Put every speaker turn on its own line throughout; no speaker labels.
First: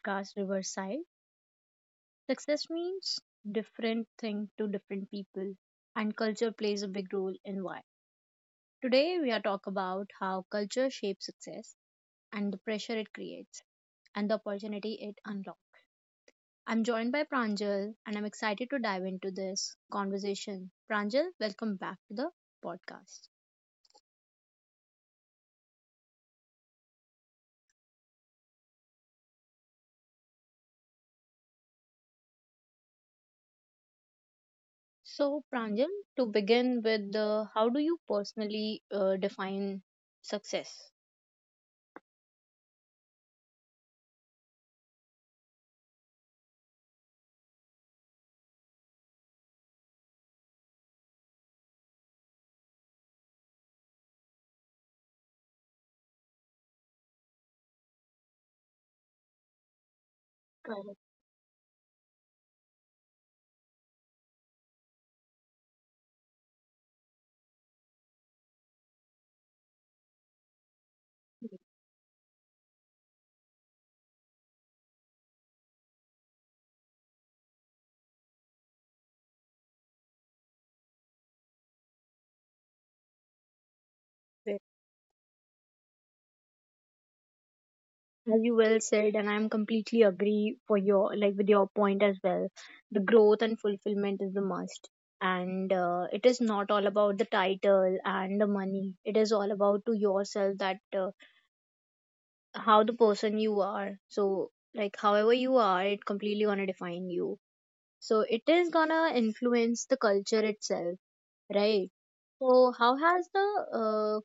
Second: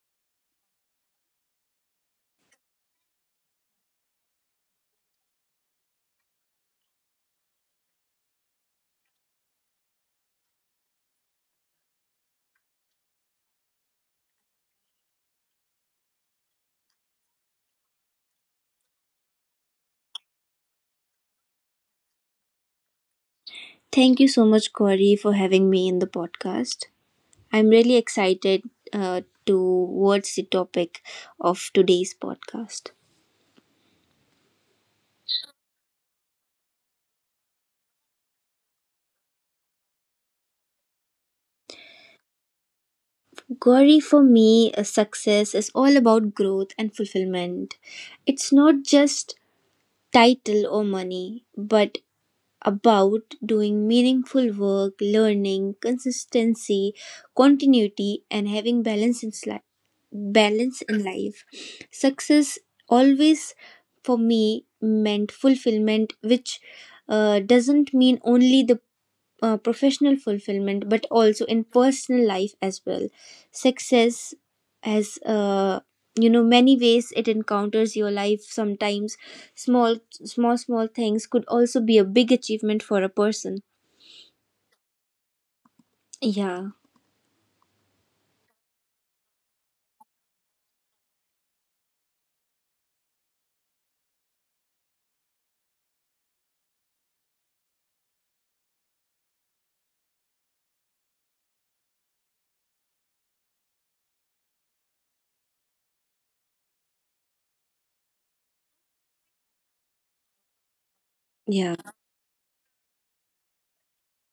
podcast Riverside. Success means different thing to different people, and culture plays a big role in why. Today, we are talk about how culture shapes success and the pressure it creates and the opportunity it unlocks. I'm joined by Pranjal, and I'm excited to dive into this conversation. Pranjal, welcome back to the podcast.
Thank you so much, Corey, for having me in the podcast. I'm really excited towards the topic of today's podcast.
So, Pranjal, to begin with, how do you personally define success?
Gauri, for me, a success is all about growth and fulfillment. It's not just title or money, but about doing meaningful work, learning, consistency, continuity, and having balance in life. Balance in life. Success always, for me, meant fulfillment, which doesn't mean only the professional fulfillment but also in personal life as well. Success has you know, many ways it encounters your life. Sometimes small small small things could also be a big achievement for a person.
Ve-
Yeah,
As you well said, and I'm completely agree for your like with your point as well. The growth and fulfillment is the must, and it is not all about the title and the money. It is all about to yourself that how the person you are. So like however you are, it completely gonna define you. So it is gonna influence the culture itself,
yeah.
right? So how has the uh,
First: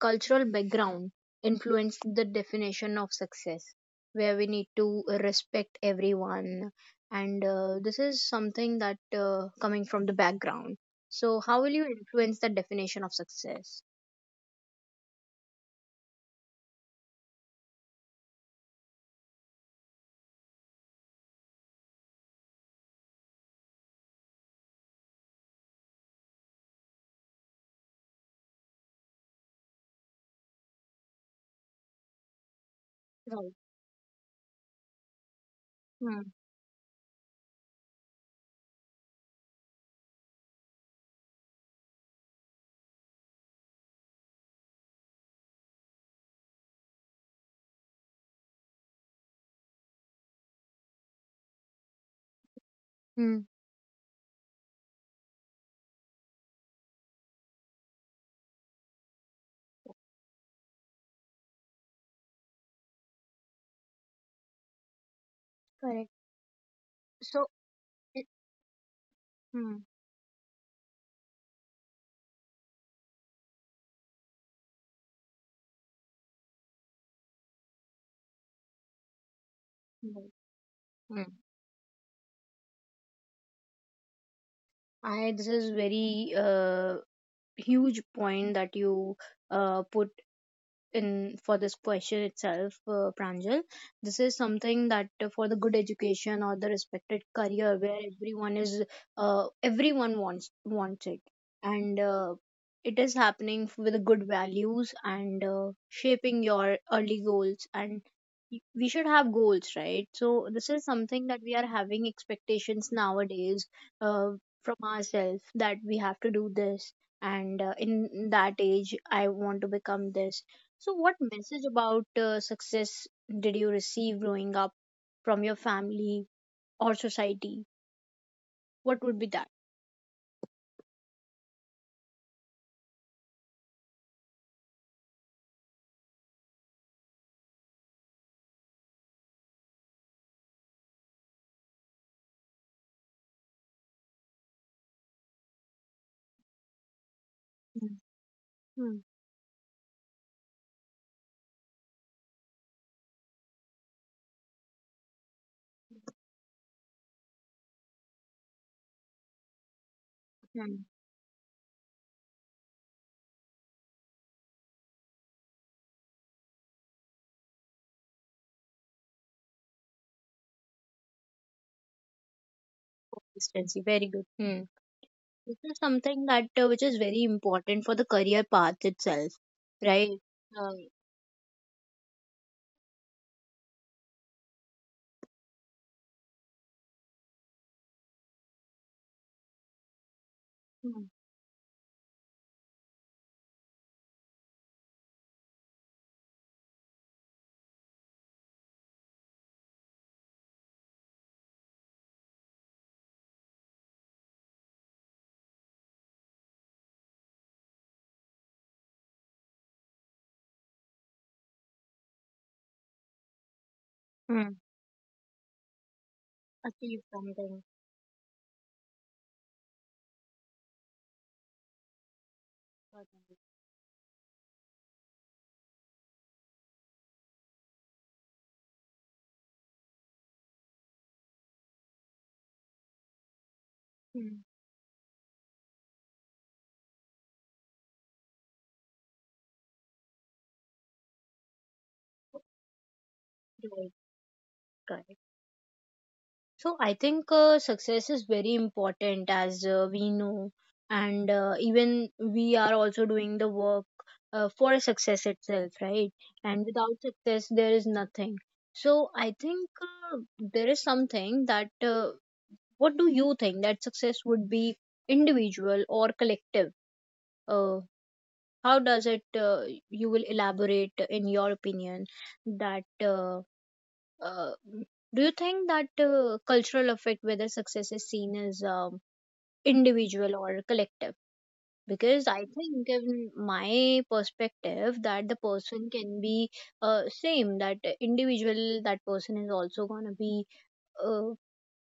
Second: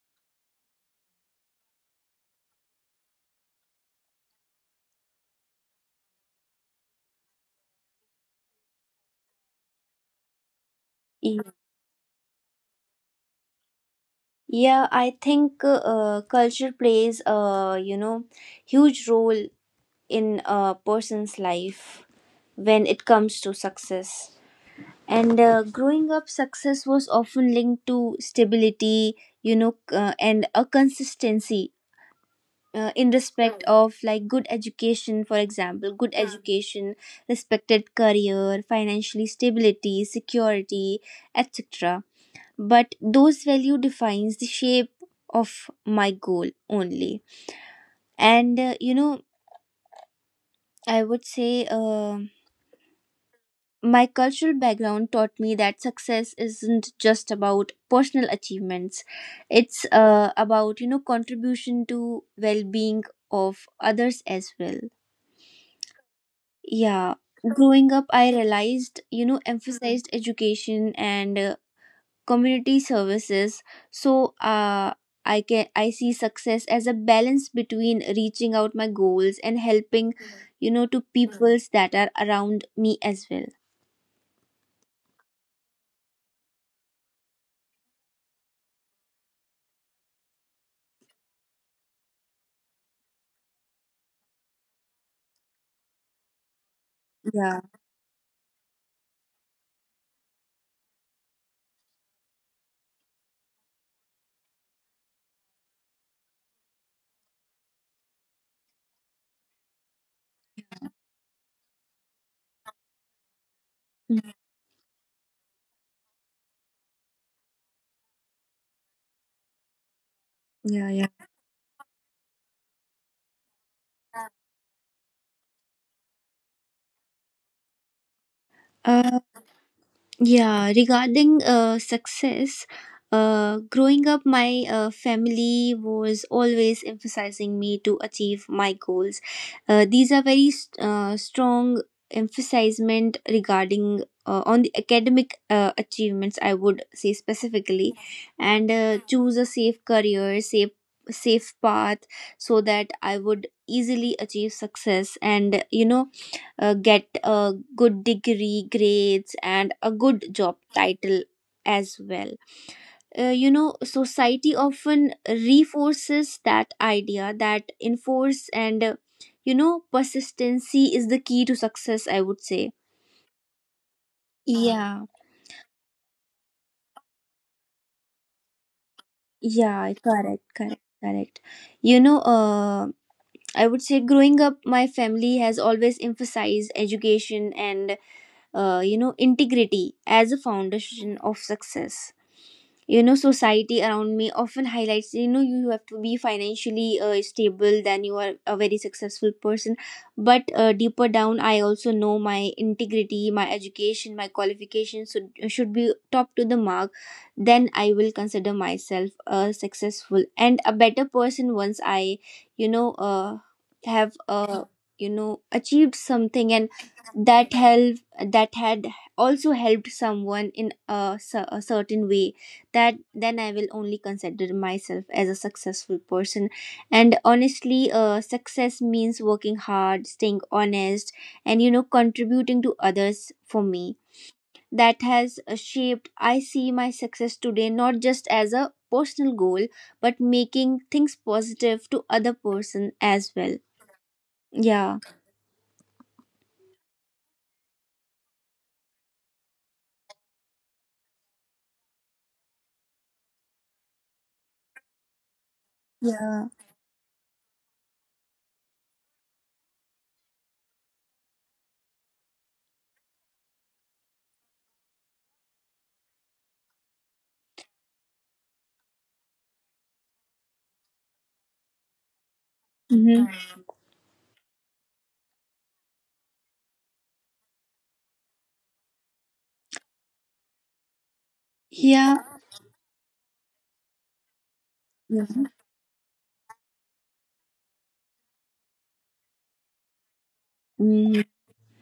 cultural background influence the definition of success where we need to respect everyone and this is something that coming from the background,
Y-
so how will you influence the definition of success?
yeah, I think culture plays a, you know, huge role in a person's life when it comes to success. And growing up, success was often linked to stability, you know, and a consistency in
Right.
respect. Right. Of like good education, for example, good.
Hmm.
Yeah. Education, respected career, financially stability, security, etc. But those value defines the shape of my goal only. And you know, I would say
Hmm.
my cultural background taught me that success isn't just about personal achievements. It's about, you know, contribution to well-being of others as well.
Correct.
Yeah,
So
growing up,
it,
I realized, you know,
hmm.
emphasized education and community services. So, I see success as a balance between reaching out my goals and helping,
Right.
you know, to
Hmm.
peoples that are around me as well.
I this is very huge point that you put in for this question itself, Pranjal. This is something that for the good education or the respected
Yeah,
career where everyone is everyone wants it, and it is happening with good values and shaping your early goals. And we should have goals, right? So this is something that we are having expectations nowadays, uh, from ourselves, that we have to do this. And in that age I want to become this.
yeah,
So,
yeah.
what message about success did you receive growing up from your family or society? What would
uh,
be that?
Yeah, regarding success, growing up, my family was always emphasizing me to achieve my goals. These are very strong emphasizement regarding on the academic achievements, I would say
Hmm.
specifically, and
Hmm.
choose a safe career, safe path, so that I would easily achieve success. And you know, get a good degree, grades, and a good job
Hmm.
title as well. You know, society often reinforces that idea, that enforce and you know, persistency is the key to success, I would say.
Consistency, very good. Hmm.
Yeah,
This is something that which is very important for the career path itself,
yeah,
right?
correct, correct,
Right.
correct. You know, I would say growing up, my family has always emphasized education and, you know, integrity as a
Hmm.
foundation of success. You know, society around me often highlights, you know, you have to be financially stable, then you are a very successful person. But deeper down, I also know my integrity, my education, my qualifications should be top to the mark. Then I will consider myself a successful and a better person once I, you know, have
Hmm.
you know, achieved something, and
Achieve
that
something.
help, that had also helped someone in a, a certain way, that
Right.
then I will only consider myself as a successful person. And honestly, success means working hard, staying honest, and you know, contributing to others. For me,
Hmm.
that has shaped, I see my success today not just as a personal goal but making things positive to other person as well.
Right.
Yeah.
Correct. So I think success is very important as we know, and even we are also doing the work for success itself, right?
Yeah.
And without success, there is nothing. So I think there is something that. What do you think that success would be, individual or collective? Uh, how does it? You will elaborate in your opinion that.
Mm-hmm.
Uh, do you think that cultural affect whether success is seen as individual or collective?
Yeah.
Because I think, in my perspective, that the person can be same. That individual, that person is also gonna be
Mhm.
uh,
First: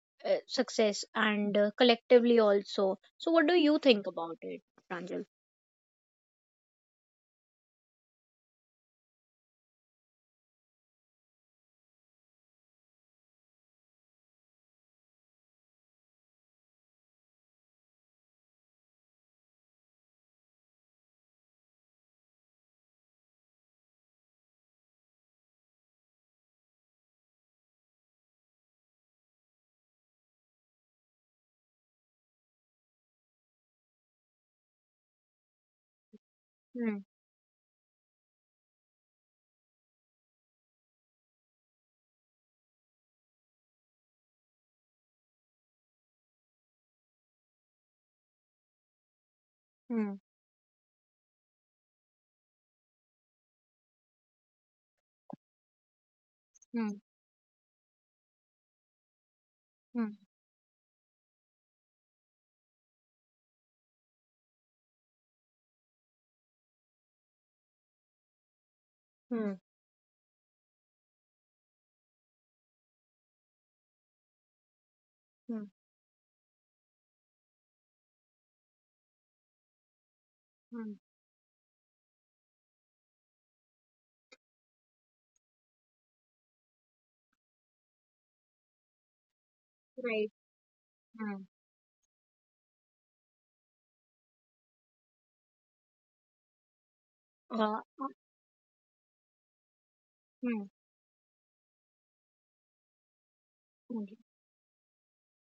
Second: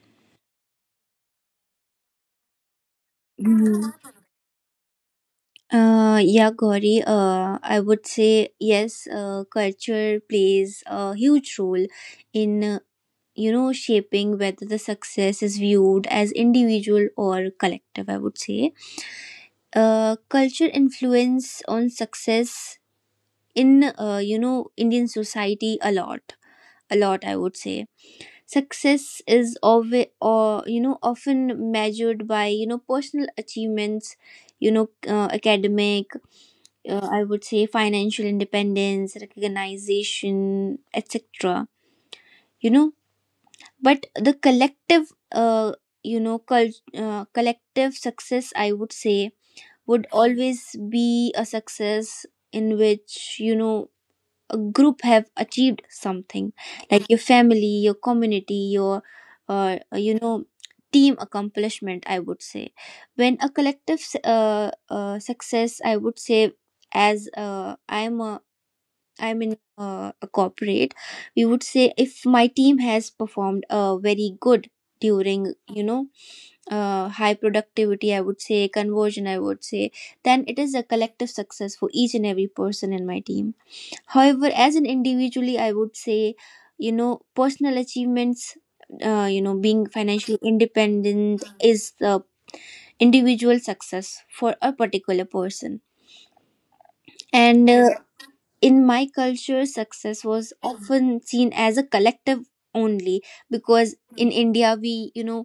success, and collectively also. So, what do you
Mhm.
think about it, Pranjal?
Yeah, Gauri. I would say yes. Culture plays a huge role in you know, shaping whether the success is viewed as individual or collective, I would say. Culture influence on success in, you know, Indian society a lot, a lot, I would say. Success is always, or you know, often measured by, you know, personal achievements, you know, academic,
Hmm.
I would say, financial independence, recognition, etc. You know, but the collective, you know, collective success, I would say, would
Hmm.
always be a success in which, you know, a group have achieved something,
Hmm.
like your family, your community, your,
Hmm.
you know, team accomplishment, I would say. When a collective success, I would say, as I am a I'm in
Hmm.
uh, a corporate, we would say if my team has performed very good during,
Hmm.
you know, high productivity, I would say, conversion, I would say, then it is a
Hmm.
collective success for each and every person in my team. However, as an individually, I would say, you know, personal achievements, you know, being
Right.
financially
Hmm.
independent is the individual success for a particular person. And
Uh, uh,
in my culture, success was,
hmm.
Mhm, often seen as a collective only, because
Hmm,
in India, we, you know,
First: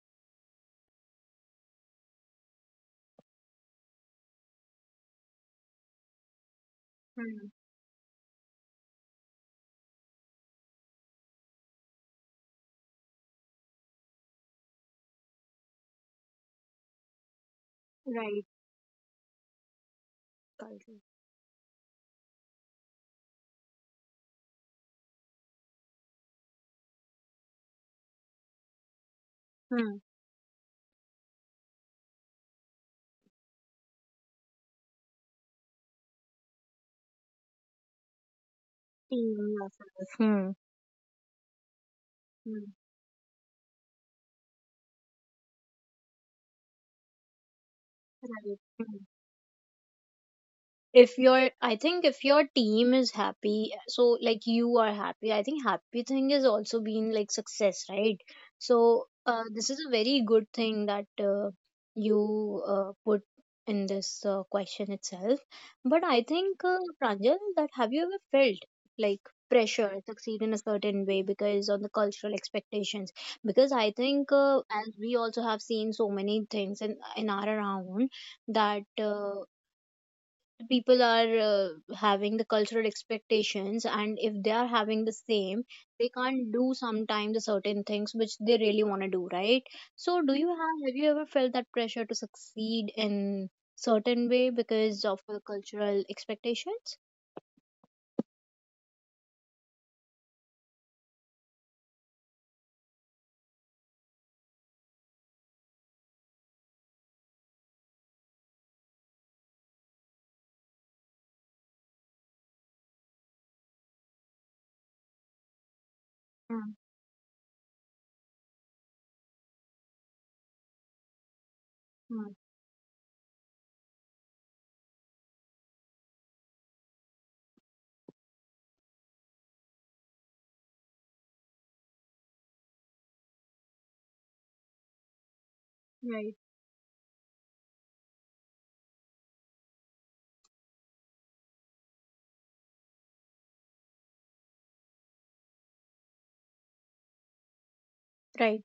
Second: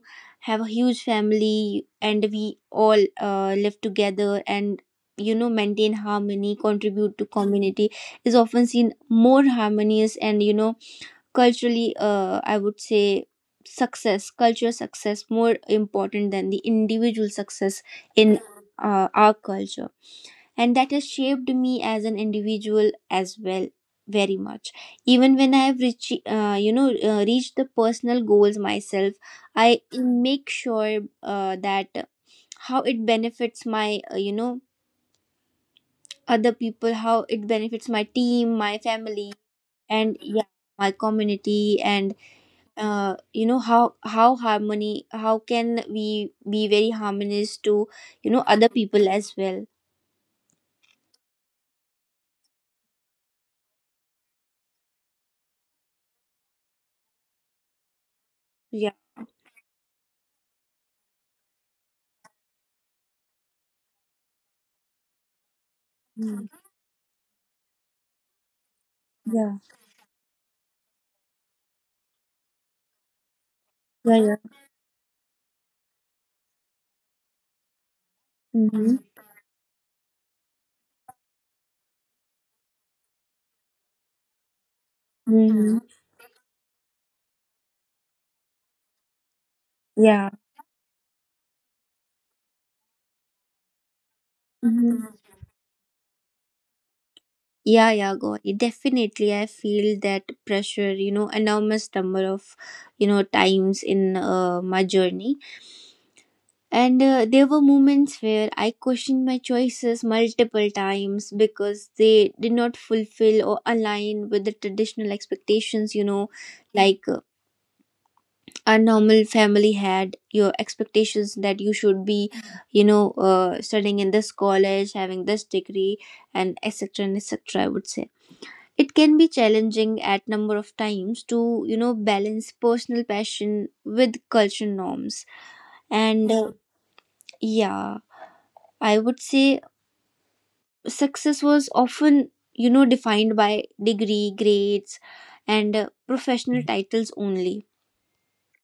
have a huge family, and we all live together and, you know, maintain harmony, contribute to
hmm.
community is often seen more harmonious. And you know, culturally, I would say, success culture success more important than the individual success in
Right.
our culture. And that
Culture.
has shaped me as an individual as well, very much. Even when I have reached, you know, reached the personal goals myself, I
嗯，
make sure that how it benefits my, you know, other people, how it benefits my team, my family,
第
and yeah,
嗯。
my community, and
嗯，
you know, how harmony, how can we be very harmonious to,
特
you know,
别，
other
嗯。
people as well.
If your, I think if your team is happy, so like you are happy, I think happy thing is also being like success, right? So
Yeah.
this is a very good thing that you put in this question itself. But I
Mm.
think, Pranjal, that have you ever felt like
Yeah.
pressure to succeed in a certain way because on the cultural expectations? Because I think,
Yeah.
as we also have seen so many things in our around,
Yeah.
that people are having the cultural expectations, and if they are having the same,
Hmm.
they can't do sometimes the certain things which they really want to do, right? So
Yeah.
do you have you ever felt that pressure to succeed in certain way because
Hmm.
of the cultural expectations?
Yeah, yeah, Gauri. Definitely, I feel that pressure, you know, enormous number of, you know, times in my journey. And there were moments where I questioned my choices multiple times because they did not fulfill or align with the traditional expectations, you know,
Mm,
like a normal family had your expectations that you should be,
mm,
you know, studying in this college, having this degree, and etc, and etc, I would say. It can be challenging at number of times to, you know, balance personal passion with cultural norms. And
right,
yeah, I would say success was often, you know, defined by degree, grades, and professional titles only.
right.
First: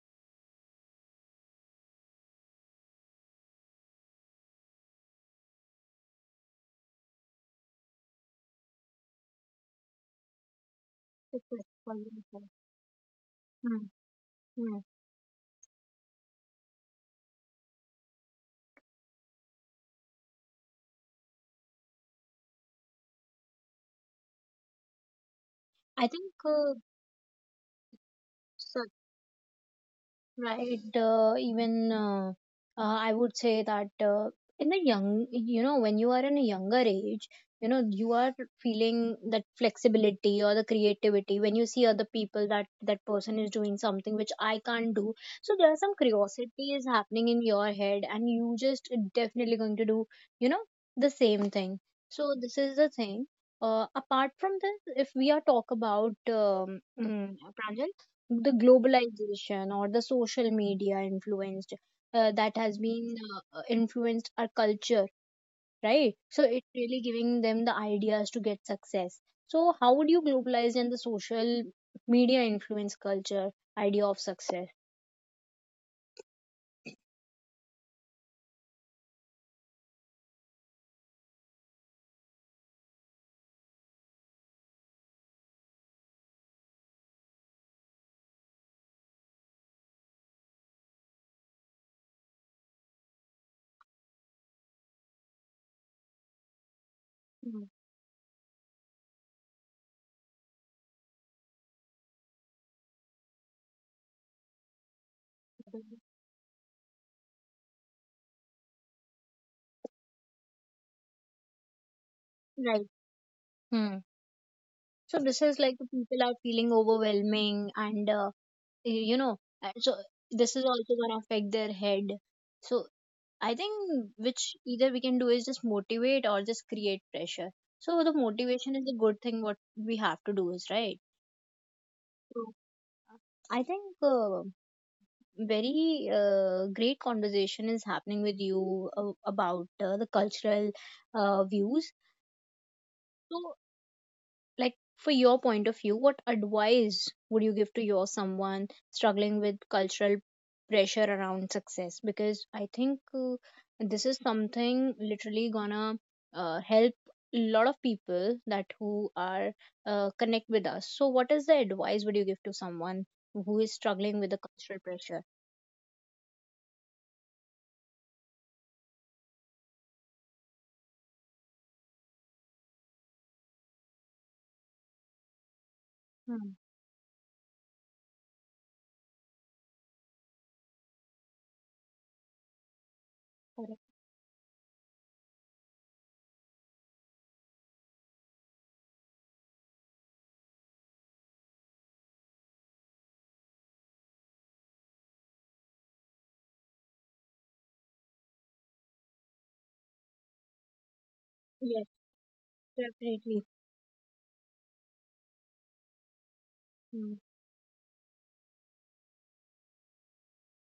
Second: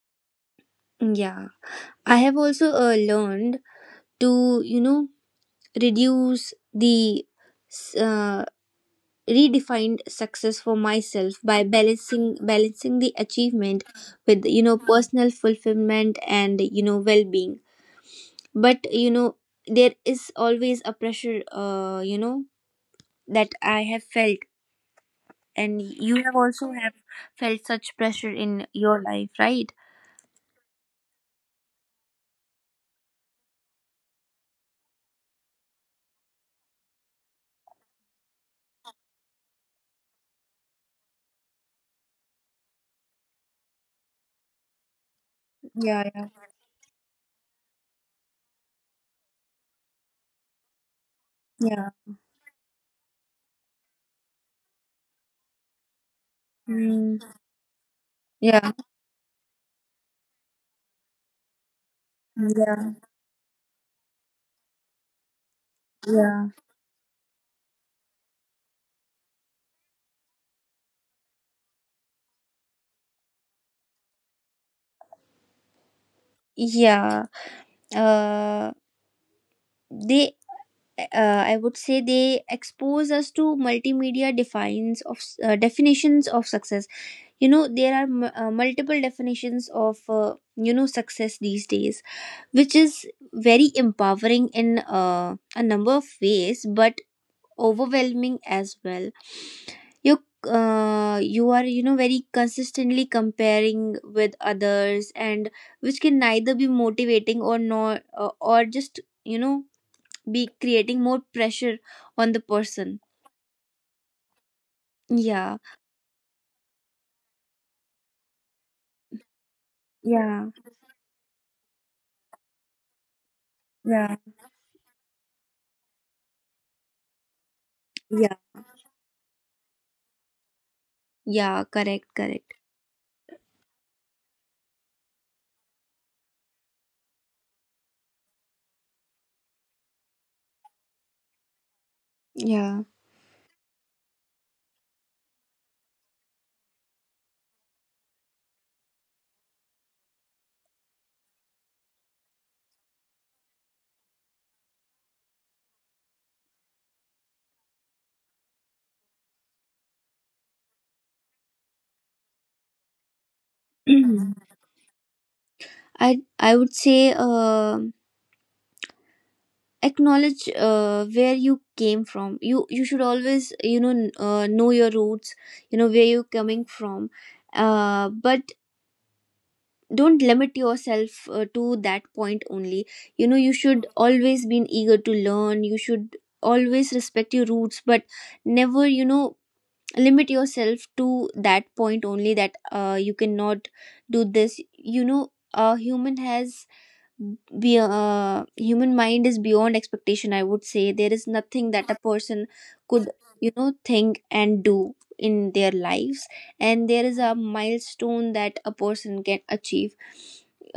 Yeah. I have also learned to, you know, reduce the uh, redefined success for myself
It's
by
a quality
balancing
of life.
balancing the achievement
Mm,
with, you know,
mm.
personal fulfillment and, you know, well-being. But you know, there is always a pressure, you know, that I have felt, and
I
you
think
have also have felt such pressure in
so.
your life, right?
Right. Even I would say that in the young, you know, when you are in a younger age, you know, you are feeling that flexibility or the creativity when you see other people, that that person is doing something which I can't do. So there are some
Yeah. Yeah.
curiosity is happening in your head, and you just definitely going to do, you know, the same thing.
Yeah.
So this is the thing. Apart from this, if we are talk about
Mm,
Pranjal, the
yeah.
globalization or the social media influenced, that has
Yeah.
been influenced our culture, right? So
Yeah.
it's really giving them the ideas to get success. So how would you globalize and the social media influence culture idea of success?
Yeah. uh, they, I would say, they expose us to multimedia defines of definitions of success. You know, there are multiple definitions of, you know, success these days, which is very empowering in, a number of ways, but
Hmm.
overwhelming as well. You you are, you know, very consistently comparing with others, and which can neither be motivating or not, or just, you know, be creating more pressure on the
Right.
person.
Hmm. So this
Yeah.
is like the people are feeling overwhelming, and you know so
Yeah.
this is also gonna affect their head. So I think
Yeah.
which either we can do is just motivate or just create pressure. So the
Yeah.
motivation is a good thing. What we have to do is right.
Yeah, correct, correct.
So I think very great conversation is happening with you about the cultural views.
Yeah.
So like for your point of view, what advice would you give to your someone struggling with cultural pressure around success? Because I think, this is something literally gonna help a lot of people that who are connect with us. So what is the advice would you give to someone who is struggling with the cultural pressure?
I would say, acknowledge, where you came from. You should always, you know, know your roots, you know, where you're
Hmm.
coming from. But don't limit yourself to that point only. You know, you
Correct.
should always be eager to learn, you should always respect your roots, but never, you know, limit yourself to that point only, that you cannot do this. You know, a human has be human mind is beyond expectation, I would say. There is nothing
Yes,
that a person could,
definitely.
you know, think and do in their lives, and there
Hmm.
is a milestone that a person can achieve.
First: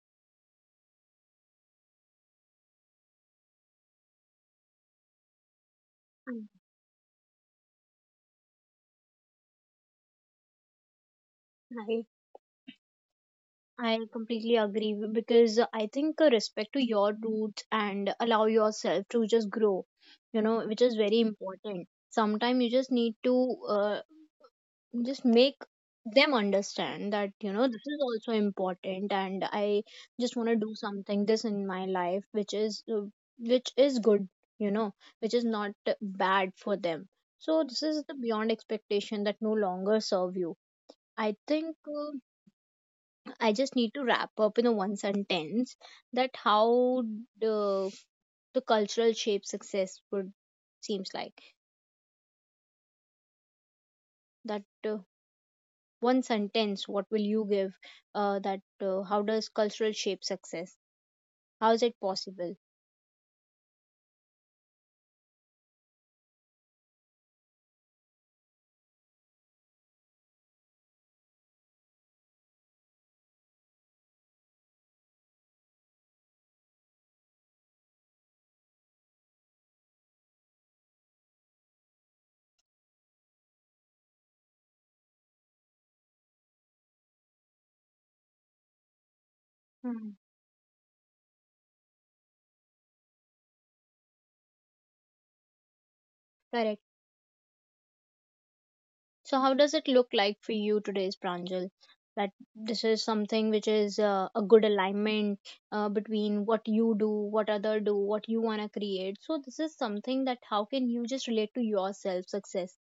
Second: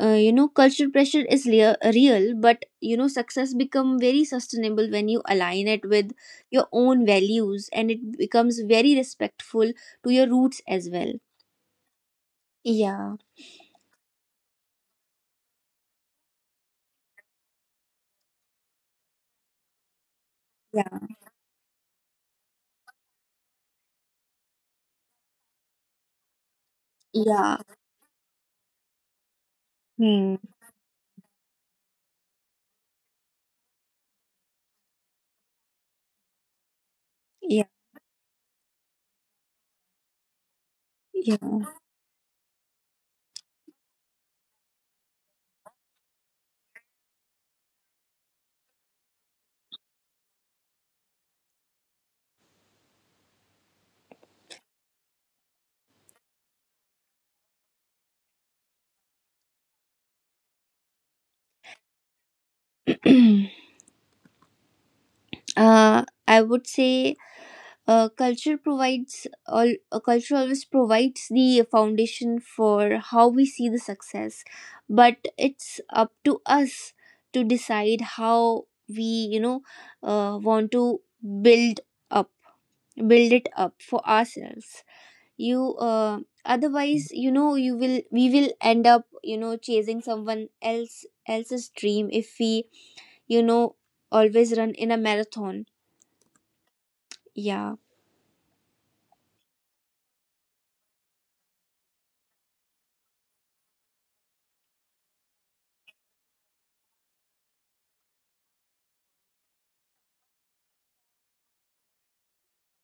You know, cultural pressure is real, but you know, success become very sustainable when you align it with
I,
your own values, and it becomes very respectful to your roots as well. Yeah.
I completely agree because I think, respect to your roots and allow yourself to just grow, you know, which is
Yeah.
very important. Sometimes you just need to just make them understand that, you
Yeah.
know, this is also important, and I just
Hmm.
want to do something this in my life, which is good, you know, which is not bad for them. So this is the beyond expectation that no longer serve you. I
Yeah.
think I just need to wrap up in a one sentence that how the, the cultural shape success would seems like that. uh, one sentence what will you give that how does cultural shape success, how is it possible?
I would say culture always provides the foundation for how we see the success, but it's up to us to decide how we, you know, want to build up build it up for ourselves. You Otherwise, you know, you will we will end up, you know, chasing
Hmm.
someone else's dream if we, you know, always run in a marathon.
Correct.
Yeah.
So how does it look like for you today's Pranjal? That this is something which is a good alignment between what you do, what other do, what you want to create. So this is something that how can you just relate to yourself success.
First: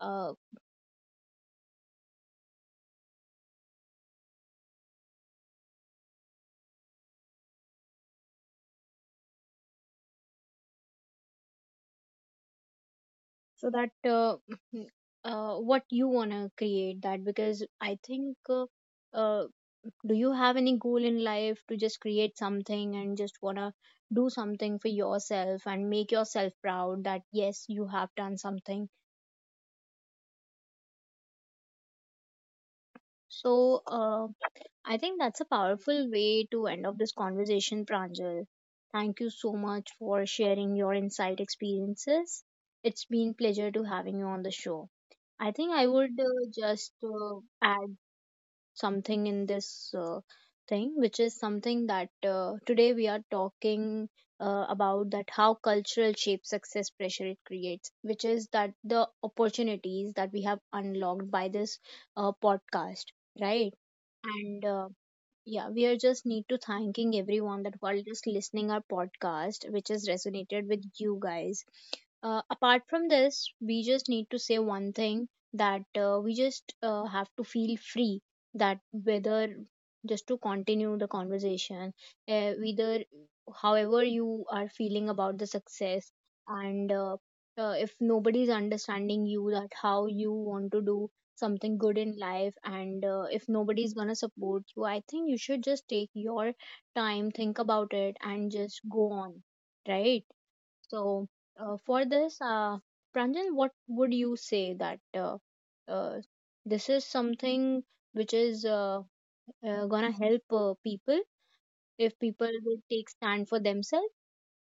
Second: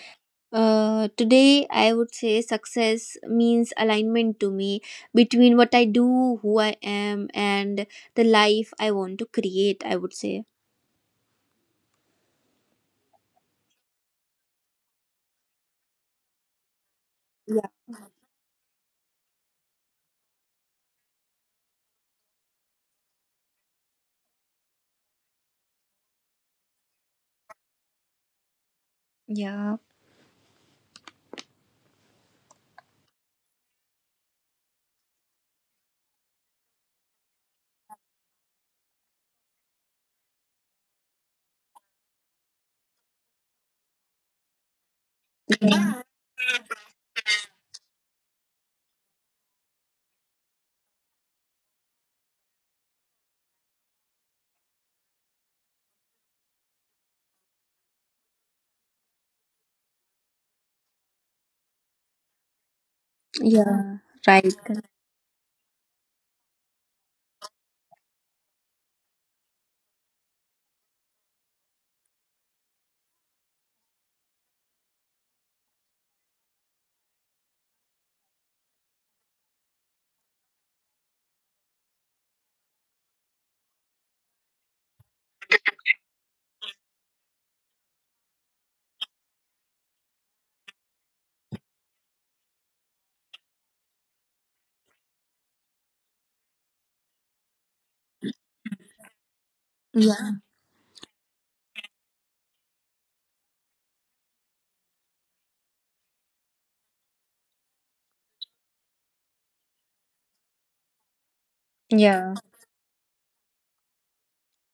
uh,
Today, I would say success means alignment to me between what I do, who I am, and the life I want to create, I would say.
so that what you want to create that, because
Yeah.
I think, uh, do you have any goal in life to just create something and just want to do something for yourself and make yourself proud that yes, you have done something?
Yeah.
So I think that's a powerful way to end up this conversation, Pranjal. Thank you so much for sharing your insight experiences. It's been pleasure to having you on the show. I think I
Yeah.
would just add something in this thing, which is something that today we are talking about that how cultural shapes success, pressure it creates, which is that the opportunities that we have unlocked by this podcast, right?
Yeah. Right.
And
Correct.
yeah, we are just need to thanking everyone that while just listening our podcast, which is resonated with you guys. Apart from this, we just need to say one thing, that we just have to feel free that whether just to continue the conversation, whether however you are feeling about the success. And if nobody is understanding you that how you want to do something good in life, and if nobody's gonna support you, I think you should just take your time, think about it, and just go on, right?
Yeah.
So for this Pranjan, what would you say that uh, uh, this is something which is gonna help people, if
Yeah.
people will take stand for themselves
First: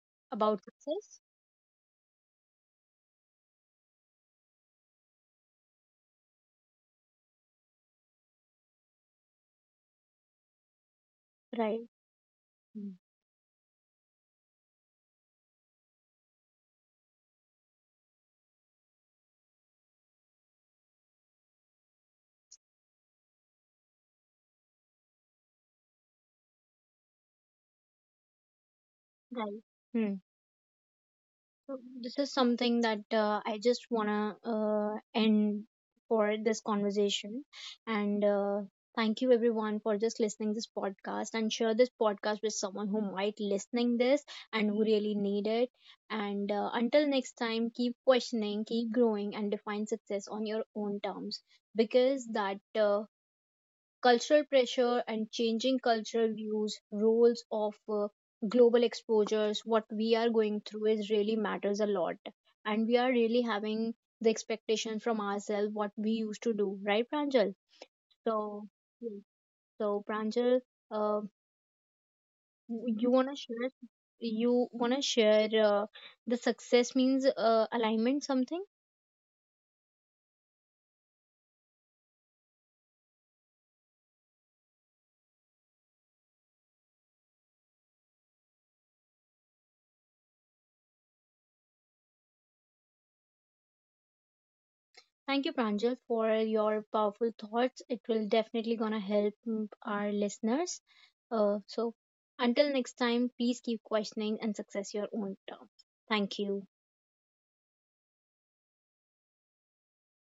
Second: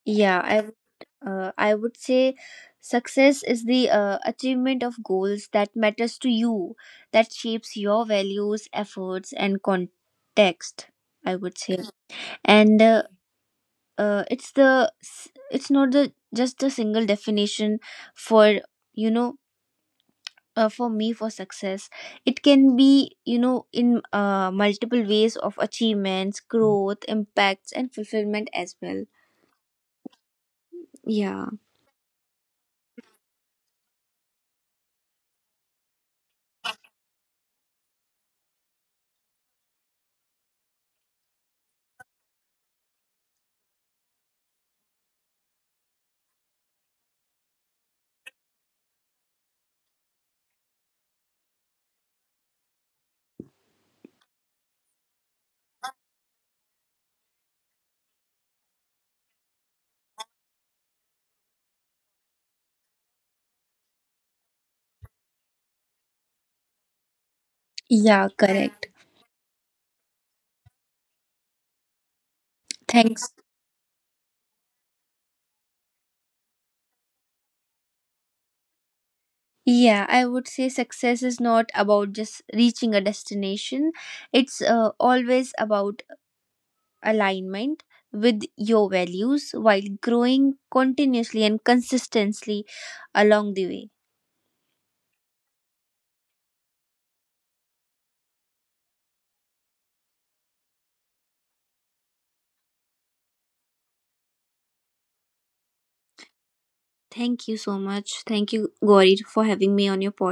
Yeah.
about success,
I would say success is the achievement of goals that matters to you, that shapes your values, efforts, and context, I would say.
right?
And
Mm.
it's the it's not the just a single definition for, you know, for me, for success. It can be, you know, in, multiple ways of achievements, growth, impacts, and fulfillment as well.
Right. Hmm.
Yeah.
So this is something that I just wanna end for this conversation, and thank you everyone for just listening this podcast and share this podcast with someone who might listening this and who really need it. And until next time, keep questioning, keep growing, and define success on your own terms, because that cultural pressure and changing cultural views, roles of global exposures, what we are going through is really matters a lot. And we are really having the expectation from ourselves what we used to do, right, Pranjal?
Yeah,
So,
correct.
yeah. So Pranjal, uh, you
Thanks.
wanna share? You wanna share the success means alignment something?
Yeah, I would say success is not about just reaching a destination. It's always about alignment with your values while growing continuously and consistently along the way.
Thank you, Pranjal, for your powerful thoughts. It will definitely gonna help our listeners. So until next time, please keep questioning and success your own terms. Thank you.
Thank you so much. Thank you, Gauri, for having me on your podcast.